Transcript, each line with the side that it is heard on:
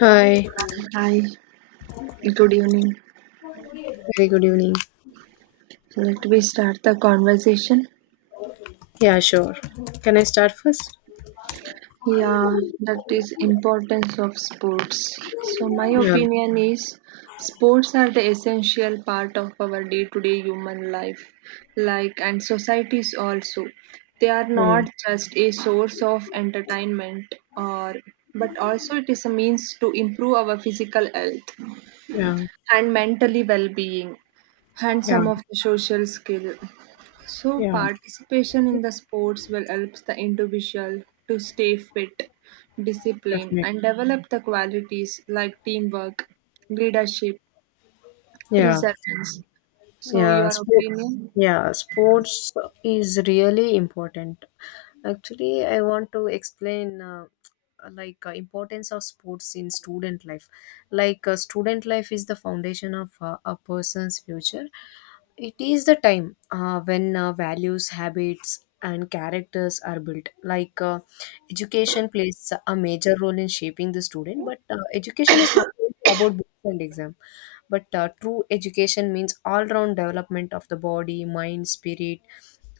left: Hi,
right: Hi, good evening.
left: very good evening.
right: So let we start the conversation.
left: Yeah, sure. Can I start first?
right: Yeah, that is importance of sports. So my
left: Yeah,
right: opinion is sports are the essential part of our day-to-day human life, like and societies also. They are
left: mm,
right: not just a source of entertainment or but also it is a means to improve our physical health
left: yeah,
right: and mentally well-being and
left: yeah,
right: some of the social skill. So,
left: yeah,
right: participation in the sports will help the individual to stay fit, disciplined,
left: definitely.
right: and develop the qualities like teamwork, leadership,
left: Yeah.
right: perseverance. So,
left: Yeah,
right: your
left: sport.
right: opinion?
left: Yeah, sports is really important. Actually, I want to explain, like, importance of sports in student life. Like, student life is the foundation of a person's future. It is the time when, values, habits, and characters are built. Like, education plays a major role in shaping the student, but education is not only about books and exam, but true education means all round development of the body, mind, spirit.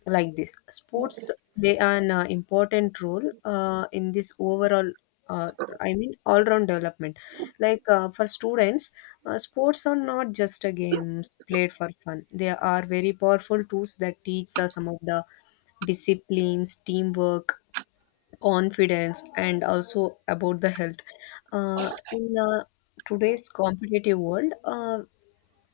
left: Like this, sports play an important role in this overall, uh, I mean, all round development. Like, for students, sports are not just a games played for fun. They are very powerful tools that teach us some of the disciplines, teamwork, confidence, and also about the health. In, today's competitive world, uh,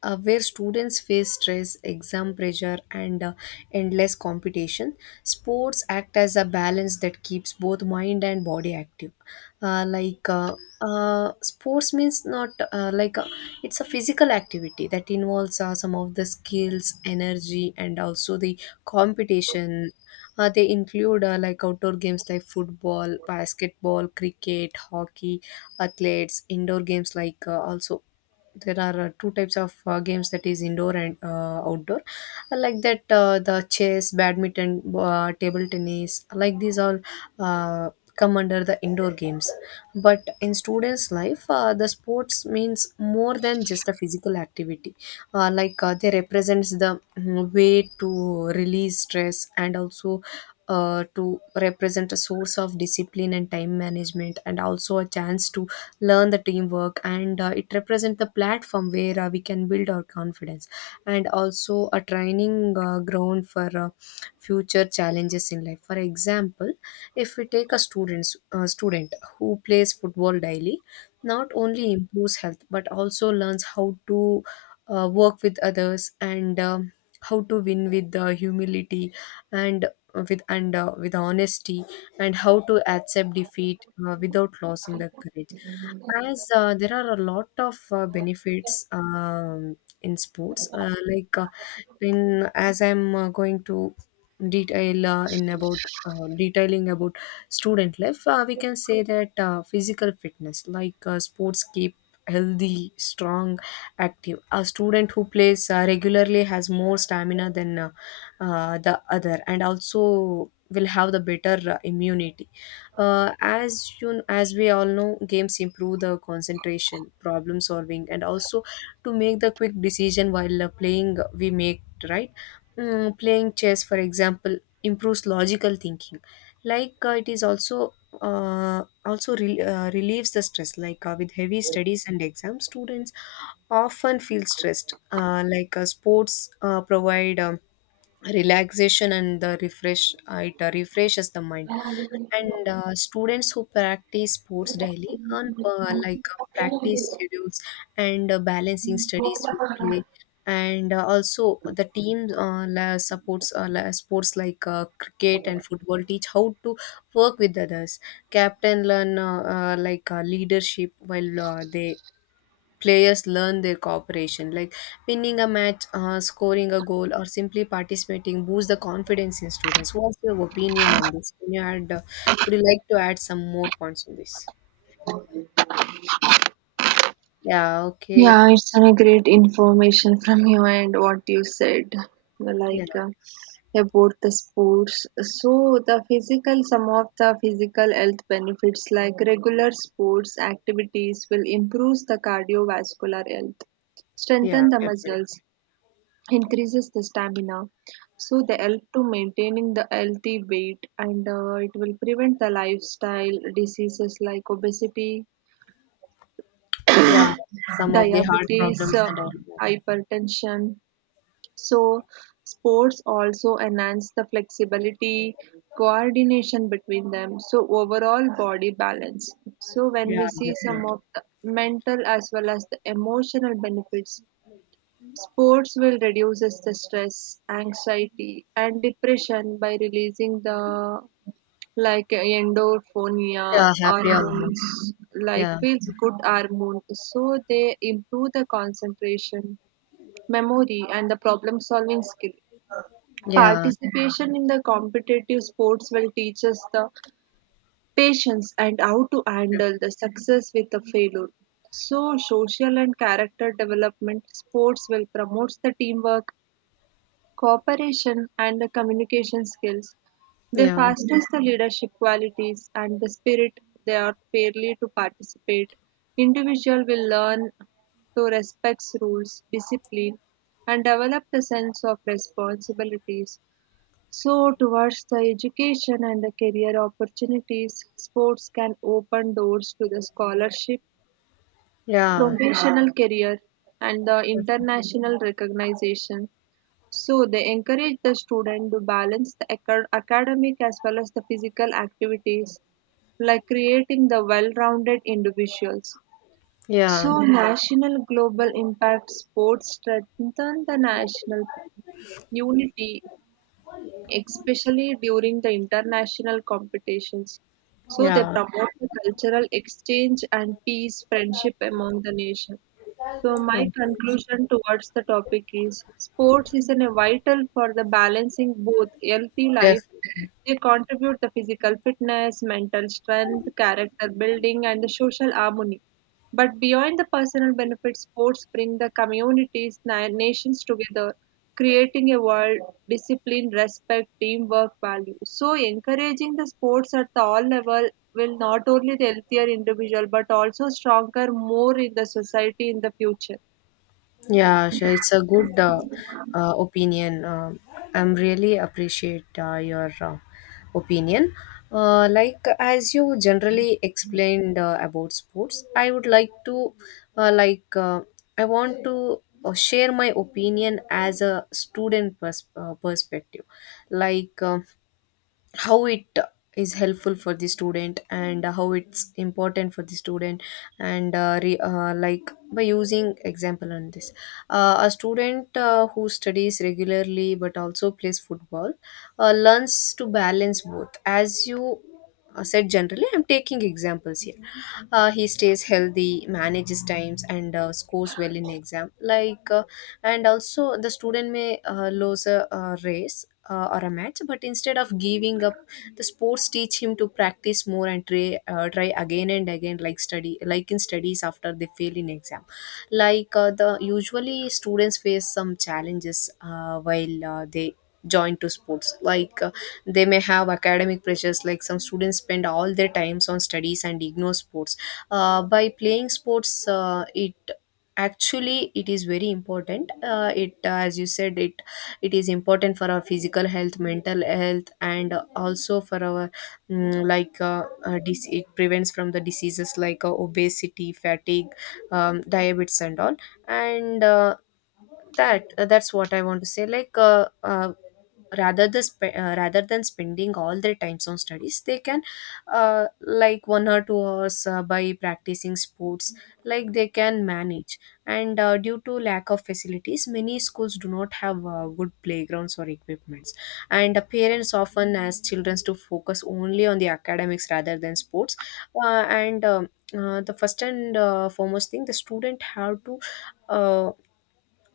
left: uh, where students face stress, exam pressure, and endless competition. Sports act as a balance that keeps both mind and body active. Uh, like uh, Sports means, not like it's a physical activity that involves, some of the skills, energy, and also the competition. They include, like outdoor games like football, basketball, cricket, hockey, athletes, indoor games like, also there are two types of games, that is indoor and outdoor. I like that, the chess, badminton, table tennis, like these all uh, come under the indoor games. But in students life, the sports means more than just a physical activity. Like, they represents the way to release stress, and also to represent a source of discipline and time management, and also a chance to learn the teamwork, and it represents the platform where we can build our confidence, and also a training ground for future challenges in life. For example, if we take a students, student who plays football daily not only improves health but also learns how to, work with others, and how to win with, humility, and with honesty, and how to accept defeat, without losing the courage. As there are a lot of benefits, in sports, in as I'm, going to detail, in about detailing about student life, we can say that, physical fitness, like, sports keep healthy, strong, active. A student who plays regularly has more stamina than, the other, and also will have the better immunity. As you, as we all know, games improve the concentration, problem solving, and also to make the quick decision while playing. We make right. Playing chess, for example, improves logical thinking. Like, it is also relieves the stress. Like, with heavy studies and exams, students often feel stressed. Like, sports provide, relaxation and the refresh, it refreshes the mind. And students who practice sports daily earn, like, practice schedules and balancing studies with play, and also the team, sports like cricket and football teach how to work with others. Captain learn, leadership, while they players learn their cooperation, like winning a match, scoring a goal or simply participating boosts the confidence in students. What's your opinion on this? Can you add, would you like to add some more points on this? Yeah, okay.
right: Yeah, it's a great information from you and what you said,
left: Yeah,
right: like uh, about the sports. So the physical, some of the physical health benefits like regular sports activities will improve the cardiovascular health,
left: yeah,
right: strengthen the
left: definitely.
right: muscles, increases the stamina. So they help to maintaining the healthy weight and it will prevent the lifestyle diseases like obesity,
left: Yeah, some of the hard
right: diabetes,
left: problems and all that.
right: hypertension. So, sports also enhance the flexibility, coordination between them, so overall body balance. So, when we
left: Yeah,
right: see some
left: definitely.
right: of the mental as well as the emotional benefits, sports will reduces the stress, anxiety, and depression by releasing the like endorphonia
left: Yeah, happy almost.
right: hormones, like
left: Yeah,
right: feels good hormones, so they improve the concentration, memory, and the problem solving skill.
left: yeah,
right: Participation in the competitive sports will teach us the patience and how to
left: yeah,
right: handle the success with the failure. So, social and character development sports will promote the teamwork, cooperation, and the communication skills. They
left: yeah,
right: fosters the leadership qualities and the spirit they are fairly to participate. Individual will learn to respect rules, discipline, and develop the sense of responsibilities. So, towards the education and the career opportunities, sports can open doors to the scholarship,
left: yeah,
right: professional career, and the international recognition. So, they encourage the student to balance the aca- academic as well as the physical activities, like creating the well rounded individuals.
left: yeah,
right: So, national global impact sports strengthen the national unity, especially during the international competitions. So they
left: yeah.
right: promote the cultural exchange and peace, friendship among the nation. So my
left: Um,
right: conclusion towards the topic is sports is an, a vital for the balancing both healthy life.
left: Definitely.
right: They contribute the physical fitness, mental strength, character building, and the social harmony. But beyond the personal benefits, sports bring the communities, na- nations together, creating a world, discipline, respect, teamwork, value. So encouraging the sports at the all level will not only the healthier individual but also stronger, more in the society in the future.
left: Yeah, sure. It's a good, opinion. I'm really appreciate, your, opinion. Like as you generally explained, about sports, I would like to, uh, like uh, I want to, share my opinion as a student, perspective. Like. How it is helpful for the student and how it's important for the student. And like by using example on this, a student, who studies regularly but also plays football learns to balance both. As you, said generally, I'm taking examples here. He stays healthy, manages times, and scores well in exam. Like, and also the student may lose, a race or a match, but instead of giving up the sports teach him to practice more and try again and again, like study, like in studies after they fail in exam. Like, the usually students face some challenges while they joined to sports, like, they may have academic pressures, like some students spend all their times on studies and ignore sports. By playing sports, it actually it is very important. It As you said, it is important for our physical health, mental health, and also for our, it prevents from the diseases like, obesity, fatigue, diabetes and all. And that's what I want to say. Like, rather than spending all their times on studies, they can, like 1 or 2 hours by practicing sports, like they can manage. And due to lack of facilities, many schools do not have good playgrounds or equipments, and parents often ask children to focus only on the academics rather than sports. And The first and foremost thing the student have to, uh,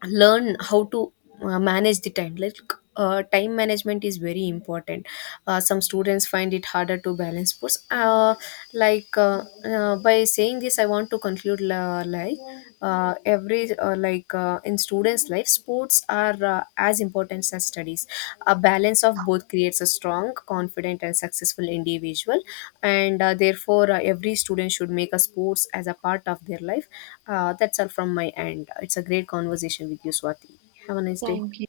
left: learn how to, manage the time. Like, time management is very important. Some students find it harder to balance sports. By saying this, I want to conclude, like, every like in students life sports are, as important as studies. A balance of both creates a strong, confident, and successful individual. And therefore, every student should make a sports as a part of their life. That's all from my end. It's a great conversation with you, Swati. Have a nice day.
right: Thank you.